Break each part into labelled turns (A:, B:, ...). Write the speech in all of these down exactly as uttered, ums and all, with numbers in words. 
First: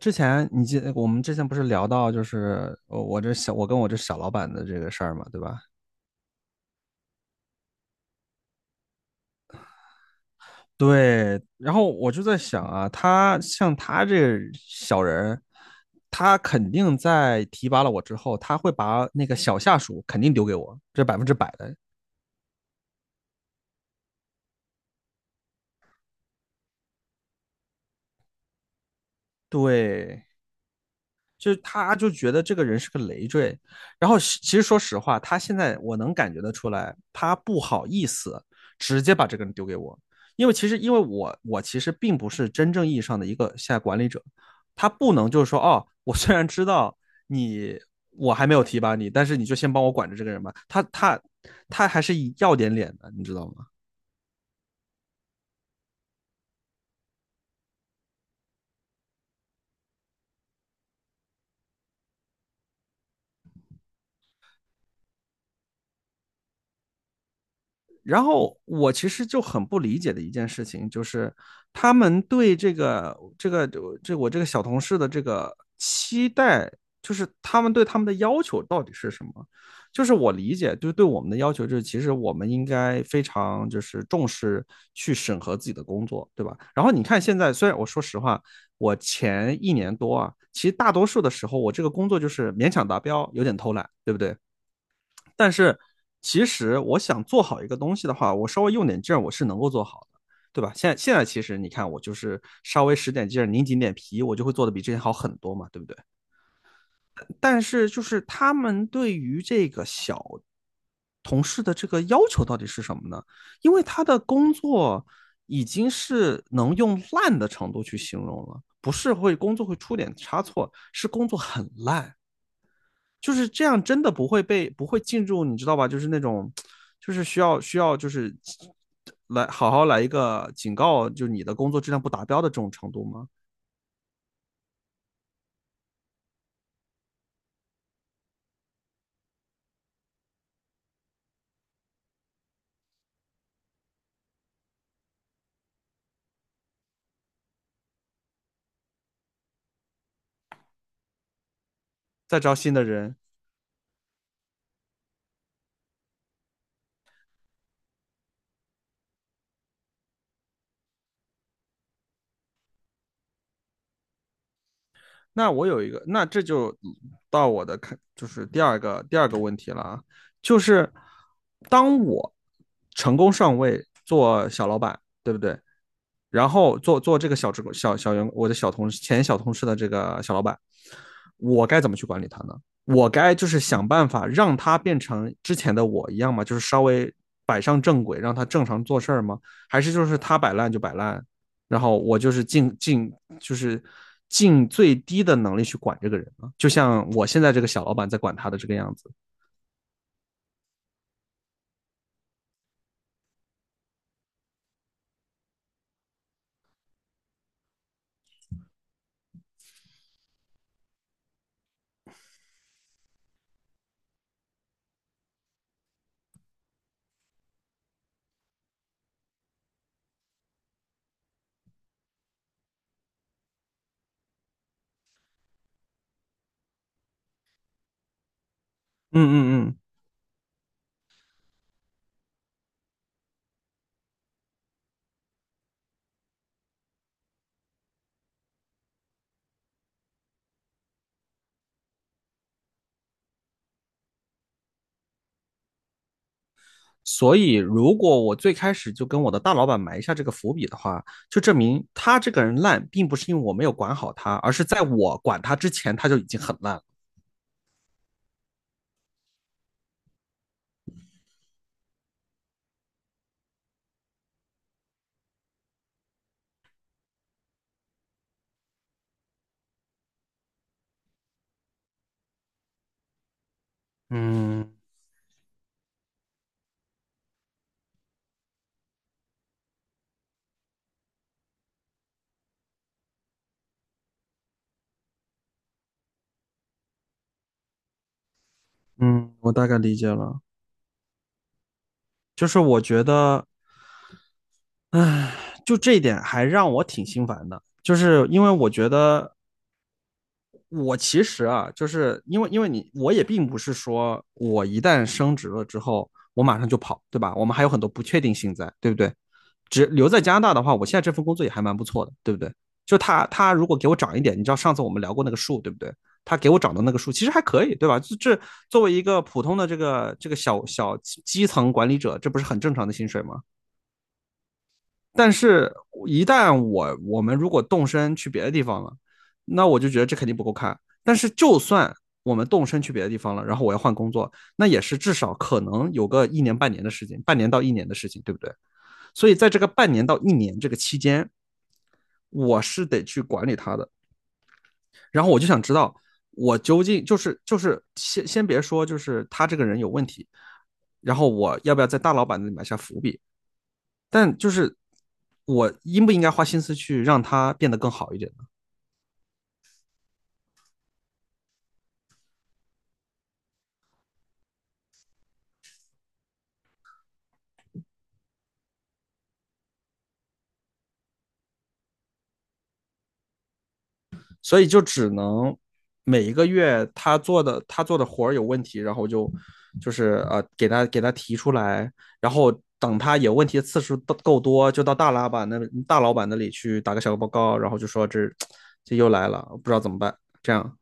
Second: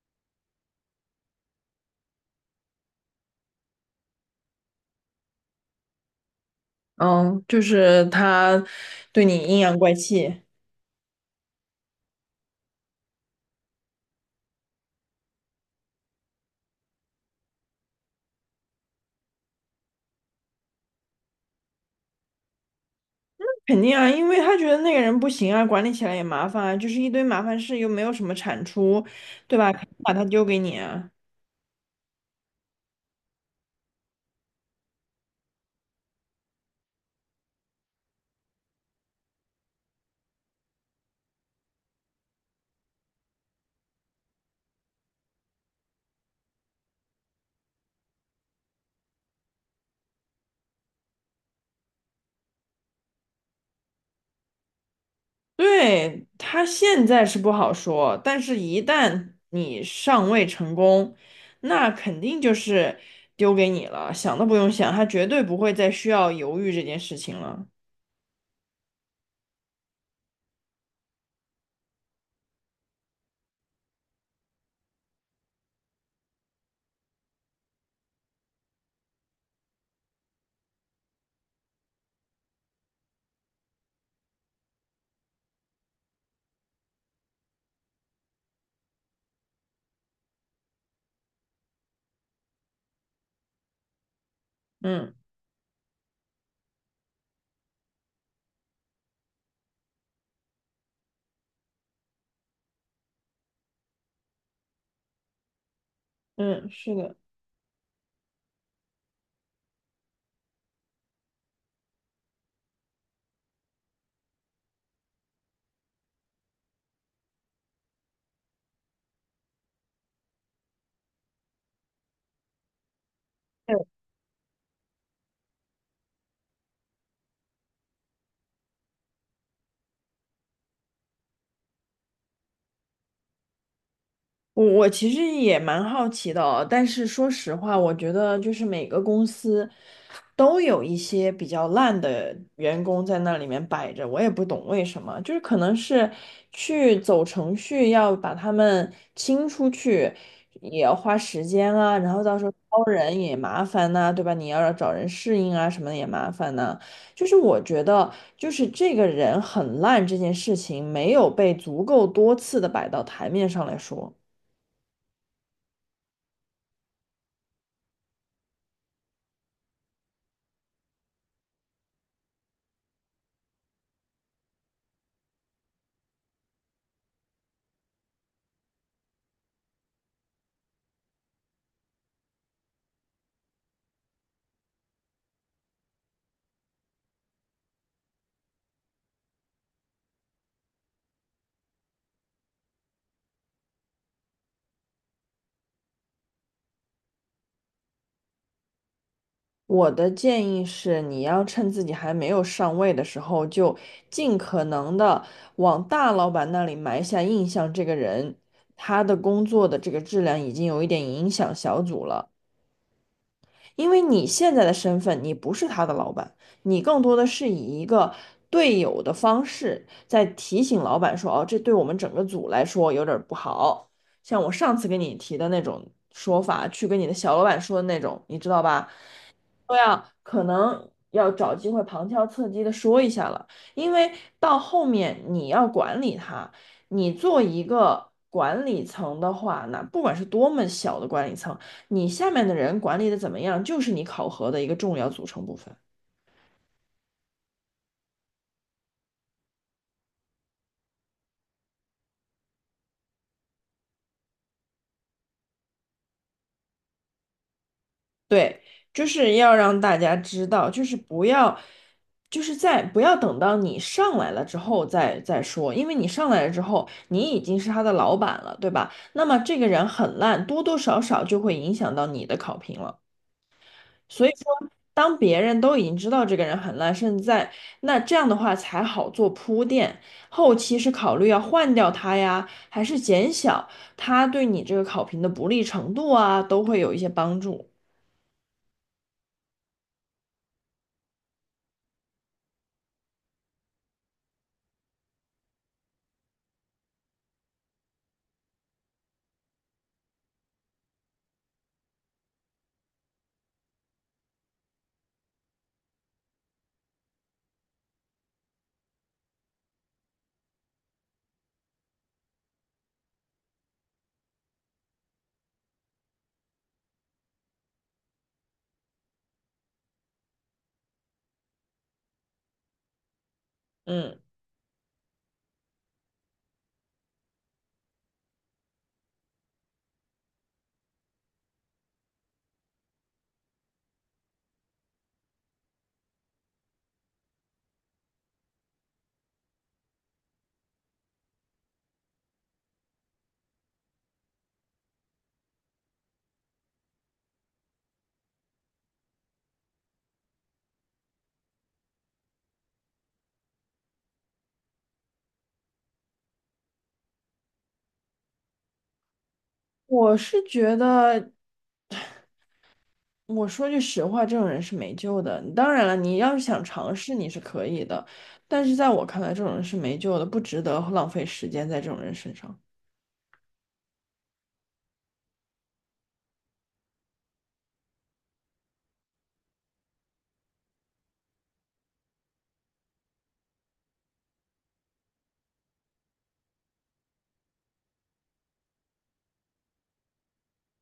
A: 之前你记，我们之前不是聊到就是呃我这小我跟我这小老板的这个事儿嘛，对吧？
B: 嗯，就是他对你阴阳怪气，
A: 对，然后我就在想啊，他像他这小人他肯定在提拔了我之后，他会把那个小下属肯定丢给我，这百分之百的。
B: 肯定啊，因为他觉得那个人不行啊，管理起来也麻烦啊，就是一堆麻烦事，又没有什么产出，对吧？肯定把他
A: 对，
B: 丢给你啊。
A: 就是他就觉得这个人是个累赘，然后其实说实话，他现在我能感觉得出来，他不好意思直接把这个人丢给我，因为其实因为我我其实并不是真正意义上的一个现在管理者，他不能就是说哦，我虽然知道你我还没有提拔你，但是你就先帮我管着这个人吧，他他他还是要点脸的，你知道吗？
B: 对，他现在是不好说，但是一旦你上位成功，那肯定就是丢给你了，想都不用想，他绝对不会再需要犹豫这件事情了。
A: 然后我其实就很不理解的一件事情，就是他们对这个这个这我这个小同事的这个期待，就是他们对他们的要求到底是什么？就是我理解，就是对我们的要求，就是其实我们应该非常就是重视去审核自己的工作，对吧？然后你看现在，虽然我说实话，我前一年多啊，其实大多数的时候我这个工作就是勉强达标，有点偷懒，对不对？
B: 嗯
A: 但是其实我想做好一个东西的话，我稍微用点劲儿，我是能够做好的，对吧？现在现在其实你看，我就是稍微使点劲儿，拧紧点皮，我就会做的比之前好很多嘛，对不对？
B: 嗯，是的。
A: 但是就是他们对于这个小同事的这个要求到底是什么呢？因为他的工作已经是能用烂的程度去形容了，不是会工作会出点差错，是工作很烂。就是这样，真的不会被不会进入，你知道吧？就是那种，就是需要需要就是来好好来一个警告，就是你的工作质量不达标的这种程度吗？
B: 我我其实也蛮好奇的哦，但是说实话，我觉得就是每个公司都有一些比较烂的员工在那里面摆着，我也不懂为什么，就是可能是去走程序要把他们清出去，也要花时间啊，然后到
A: 再
B: 时候
A: 招新
B: 招
A: 的人，
B: 人也麻烦呐、对吧？你要找人适应啊，什么的也麻烦呐、就是我觉得，就是这个人很烂这件事情没有被足够多次的摆到台面上来说。
A: 那我有一个，那这就到我的看，就是第二个第二个问题了啊，就是当我成功上位做小老板，对不对？然后做做这个小职工小小员，我的小同事前小同事的这个小老板，我该怎么去管理他呢？我该就是想办法让他变成之前的我一样吗？就是稍微摆上正轨，让他正常做事儿吗？还是就是他摆烂就摆烂，然后我就是尽尽就是尽最低的能力去管这个人呢？就像我现在这个小老板在管他的这个样子。
B: 我的建议是，你要趁自己还没有上位的时候，就尽可能的往大老板那里埋下印象。这个人，他的工作的这个质量已经有一点影响小组了。因为你现在的身份，你不是他的老板，你更多的是以一个队友的方式在提醒老板说："哦，这对我们整个组来说有点儿不好。"像我上次跟你提的那种说法，去跟你的小老板说的那种，你知道吧？
A: 嗯嗯
B: 说
A: 嗯。
B: 呀，可能要找机会旁敲侧击的说一下了，因为到后面你要管理它，你做一个管理层的话，那不管是多么小的管理层，你下面的人管理的怎么样，就是你考核的一个重要组成部分。
A: 所以，如果我最开始就跟我的大老板埋下这个伏笔的话，就证明他这个人烂，并不是因为我没有管好他，而是在我管他之前，他就已经很烂了。
B: 对，就是要让大家知道，就是不要，就是在不要等到你上来了之后再再说，因为你上来了之后，你已经是他的老板了，对吧？那么这个人很烂，多多少少就会影响到你的考评了。所以说，
A: 嗯
B: 当别人都已经知道这个人很烂，甚至在那这样的话才好做铺垫，后期是考虑要换掉他呀，还是减小他对你这个考评的不利程度啊，都会有一些帮助。
A: 嗯，我大概理解了，就是我觉得，唉，就这一点还让我挺心烦的，就是因为我觉得我其实啊，就是因为因为你我也并不是说我一旦升职了之后，我马上就跑，对吧？我们还有很多不确定性在，对不对？只留在加拿大的话，我现在这份工作也还蛮不错的，对不对？就他他如果给我涨一点，你知道上次我们聊过那个数，对不对？他给我涨的那个数其实还可以，对吧？这作为一个普通的这个这个小小基层管理者，这不是很正常的薪水吗？
B: 嗯。
A: 但是，一旦我我们如果动身去别的地方了，那我就觉得这肯定不够看。但是，就算我们动身去别的地方了，然后我要换工作，那也是至少可能有个一年半年的事情，半年到一年的事情，对不对？所以，在这个半年到一年这个期间，我是得去管理他的。然后，我就想知道，我究竟就是就是先先别说，就是他这个人有问题，然后我要不要在大老板那里埋下伏笔？但就是我应不应该花心思去让他变得更好一点呢？
B: 我是觉得，我说句实话，这种人是没救的。当然了，你要是想尝试，你是可以的，但是在我看来，这种人是没救的，不值得浪费时间在这种人身上。
A: 所以就只能每一个月他做的他做的活儿有问题，然后就就是呃给他给他提出来，然后等他有问题的次数够多，就到大老板那大老板那里去打个小报告，然后就说这 这又来了，不知道怎么办，这样，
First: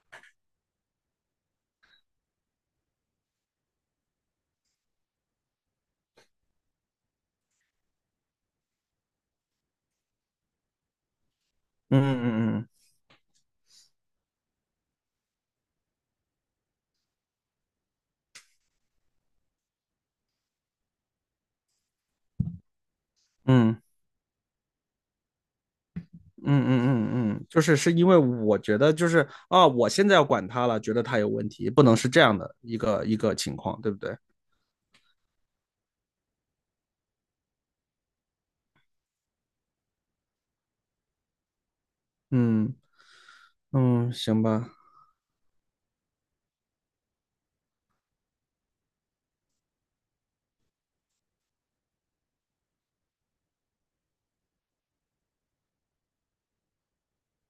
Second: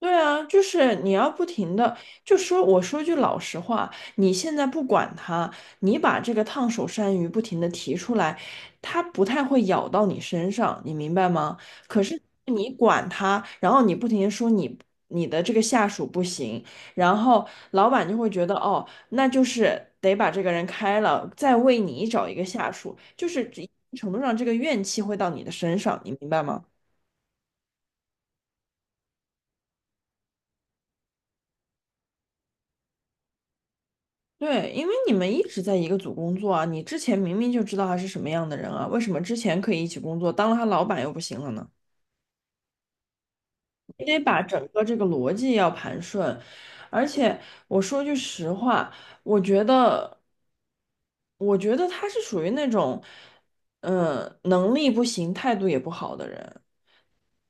B: 对啊，就是你要不停的，就说我说句老实话，你现在不管他，你把这个烫手山芋不停的提出来，他不太会咬到你身上，你明白吗？
A: 嗯
B: 可是
A: 嗯嗯嗯。
B: 你管他，然后你不停的说你你的这个下属不行，然后老板就会觉得哦，那就是得把这个人开了，再为你找一个下属，就是一定
A: 嗯
B: 程度上这个怨气会到你的身上，你明白吗？
A: 嗯嗯嗯嗯，就是是因为我觉得就是啊，我现在要管他了，觉得他有问题，不能是这样的一个一个情况，对不对？
B: 对，因为你们一直在一个组工作啊，你之前明明就知道他是什么样的人啊，为什么之前可以一起工作，当了他老板又不行了呢？
A: 嗯
B: 你
A: 嗯，
B: 得把
A: 行
B: 整
A: 吧。
B: 个这个逻辑要盘顺，而且我说句实话，我觉得，我觉得他是属于那种，嗯、能力不行，态度也不好的人。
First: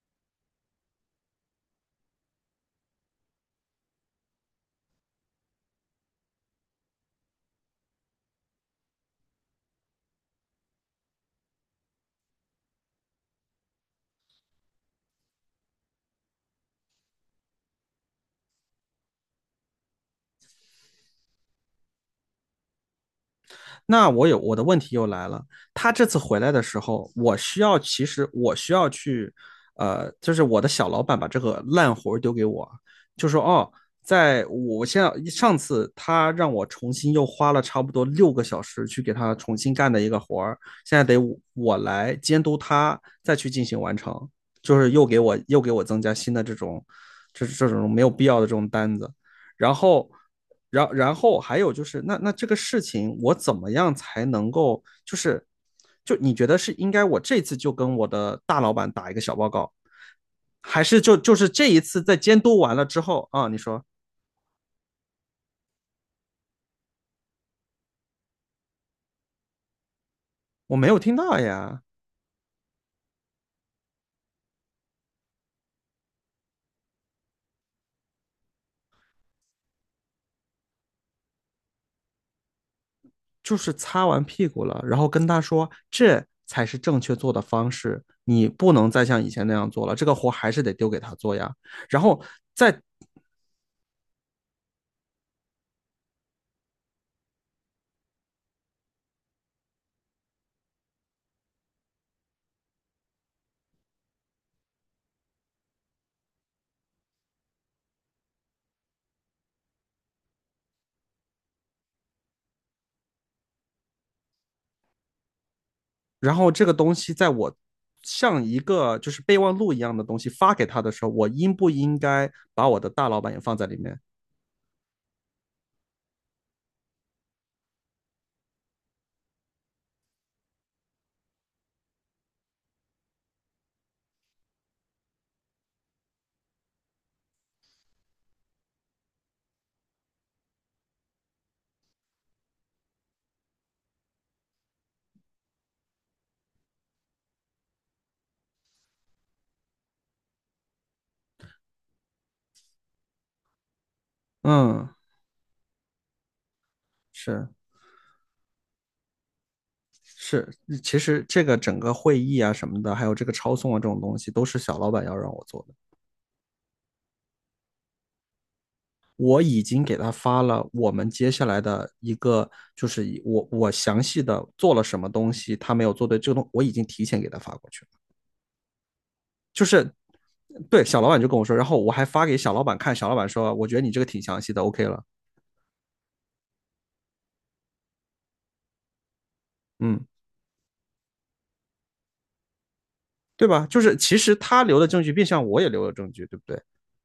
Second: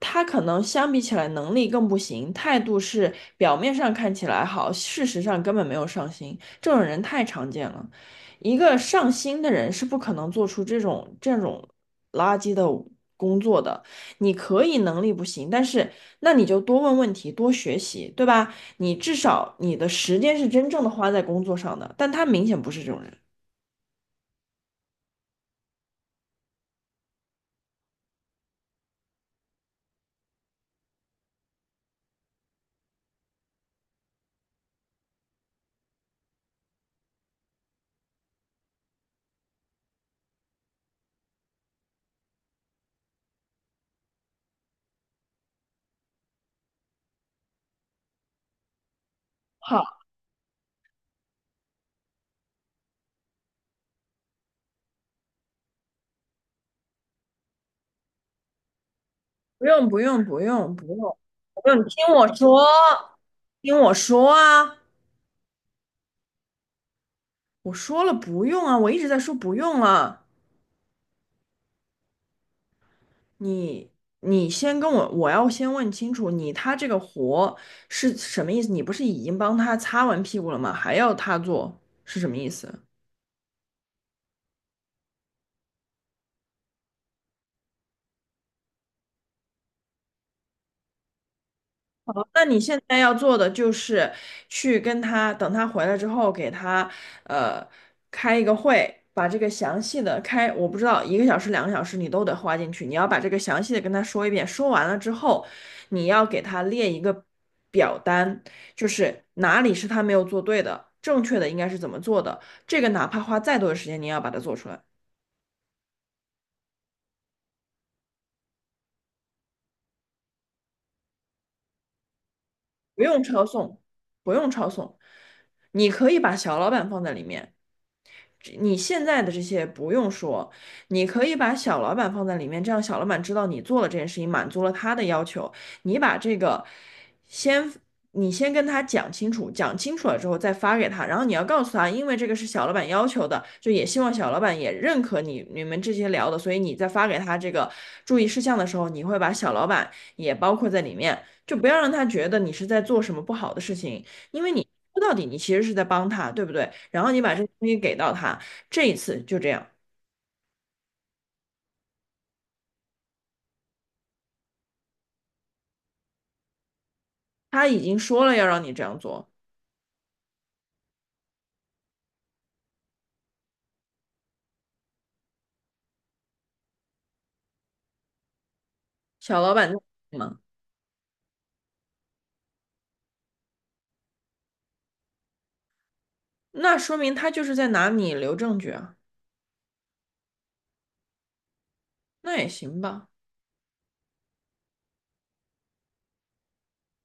B: 他可能相比起来能力更不行，态度是表面上看起来好，事实上根本没有上心，这种人太常见了。一个上心的人是不可能做出这种这种垃圾的工作的。你可以能力不行，但是那你就多问问题，多学习，对吧？你至少你的时间是真正的花在工作上的，但他明显不是这种人。
A: 那我有我的问题又来了，他这次回来的时候，我需要其实我需要去，呃，就是我的小老板把这个烂活丢给我，就说哦，在我现在上次他让我重新又花了差不多六个小时去给他重新干的一个活儿，现在得我我来监督他再去进行完成，就是又给我又给我增加新的这种，这这种没有必要的这种单子。然
B: 好，
A: 后，然然后还有就是，那那这个事情我怎么样才能够，就是就你觉得是应该我这次就跟我的大老板打一个小报
B: 不
A: 告，
B: 用不用不用
A: 还
B: 不
A: 是
B: 用
A: 就就是
B: 不
A: 这
B: 用，
A: 一
B: 你
A: 次
B: 听
A: 在
B: 我
A: 监督
B: 说，
A: 完了之后啊，你
B: 听
A: 说
B: 我说啊。我说了不用啊，我一直在说不用了。
A: 我没有听到呀，
B: 你你先跟我，我要先问清楚，你他这个活是什么意思？你不是已经帮他擦完屁股了吗？还要他做是什么意思？
A: 就是擦完屁股了，然后跟他说这才是正确做的方式，你不能再像以前那样做了，这个活还是得丢给他做呀，然后。
B: 好，那你现
A: 在
B: 在要做的就是去跟他，等他回来之后，给他呃开一个会，把这个详细的开，我不知道一个小时、两个小时你都得花进去，你要把这个详细的跟他说一遍。说完了之后，你要给他列一个表单，就是哪里是他没有做对的，正确的应该是怎么做的，这个哪怕花再多的时间，你也要把它做出来，
A: 然后这个东西在我像一个就是备忘录一样的东西发给他的时候，我应不应该把我的
B: 不
A: 大老
B: 用
A: 板也
B: 抄
A: 放在里
B: 送，
A: 面？
B: 不用抄送，你可以把小老板放在里面。你现在的这些不用说，你可以把小老板放在里面，这样小老板知道你做了这件事情，满足了他的要求。你把这个先，你先跟他讲清楚，讲清楚了之后再发给他，然后你要告诉他，因为这个是小老板要求的，就也希望小老板也认可你你们这些聊的，所以你在发给他这个注意事项的时候，你会把小老板也包括在里面，就不要让他觉得你是在做什么不好的事情。因为你
A: 嗯，
B: 说到底，你其实是在帮他，对不对？然后你把这个
A: 是
B: 东西给到他，这一次就这样，
A: 是，其实这个整个会议啊什么的，还有这个抄送啊这种东西，都是小老板要让我做的。
B: 他已经说了要让你这样做，
A: 我已经给他发了我们接下来的一个，就是我我详细的做了什么东西，他没有做对，这个东我已经提前给他发过去了，
B: 小老
A: 就
B: 板
A: 是。
B: 在吗？
A: 对，小老板就跟我说，然后我还发给小老板看，小老板说，我觉得你这个挺详细的，O K 了。
B: 那说明他就是在拿你留证据啊，
A: 嗯，
B: 那也行吧，
A: 对吧？就是其实他留的证据，变相我也留了证据，对不对？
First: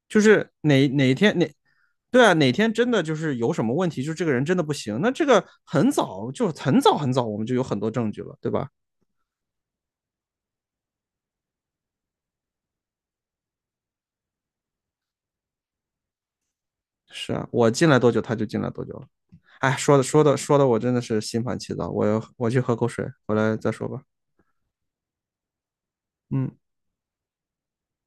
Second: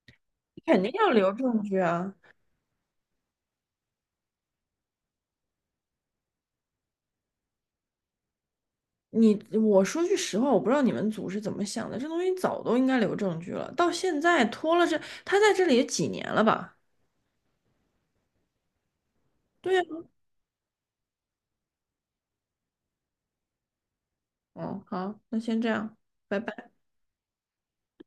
A: 就是
B: 肯
A: 哪
B: 定要
A: 哪
B: 留
A: 天哪，
B: 证据啊。
A: 对啊，哪天真的就是有什么问题，就这个人真的不行，那这个很早就很早很早，我们就有很多证据了，对吧？
B: 你我说句实话，我不知道你们组是怎么想的，这东西早都应该留证据了，到现在拖了这，他在这里也几年了吧？
A: 是啊，我进来多久，他就进来多久了。
B: 对
A: 哎，
B: 呀，
A: 说的说的说的，我真的是心烦气躁。我我去喝口水，回来再说吧。
B: 嗯，好，那先这样，拜
A: 嗯。
B: 拜。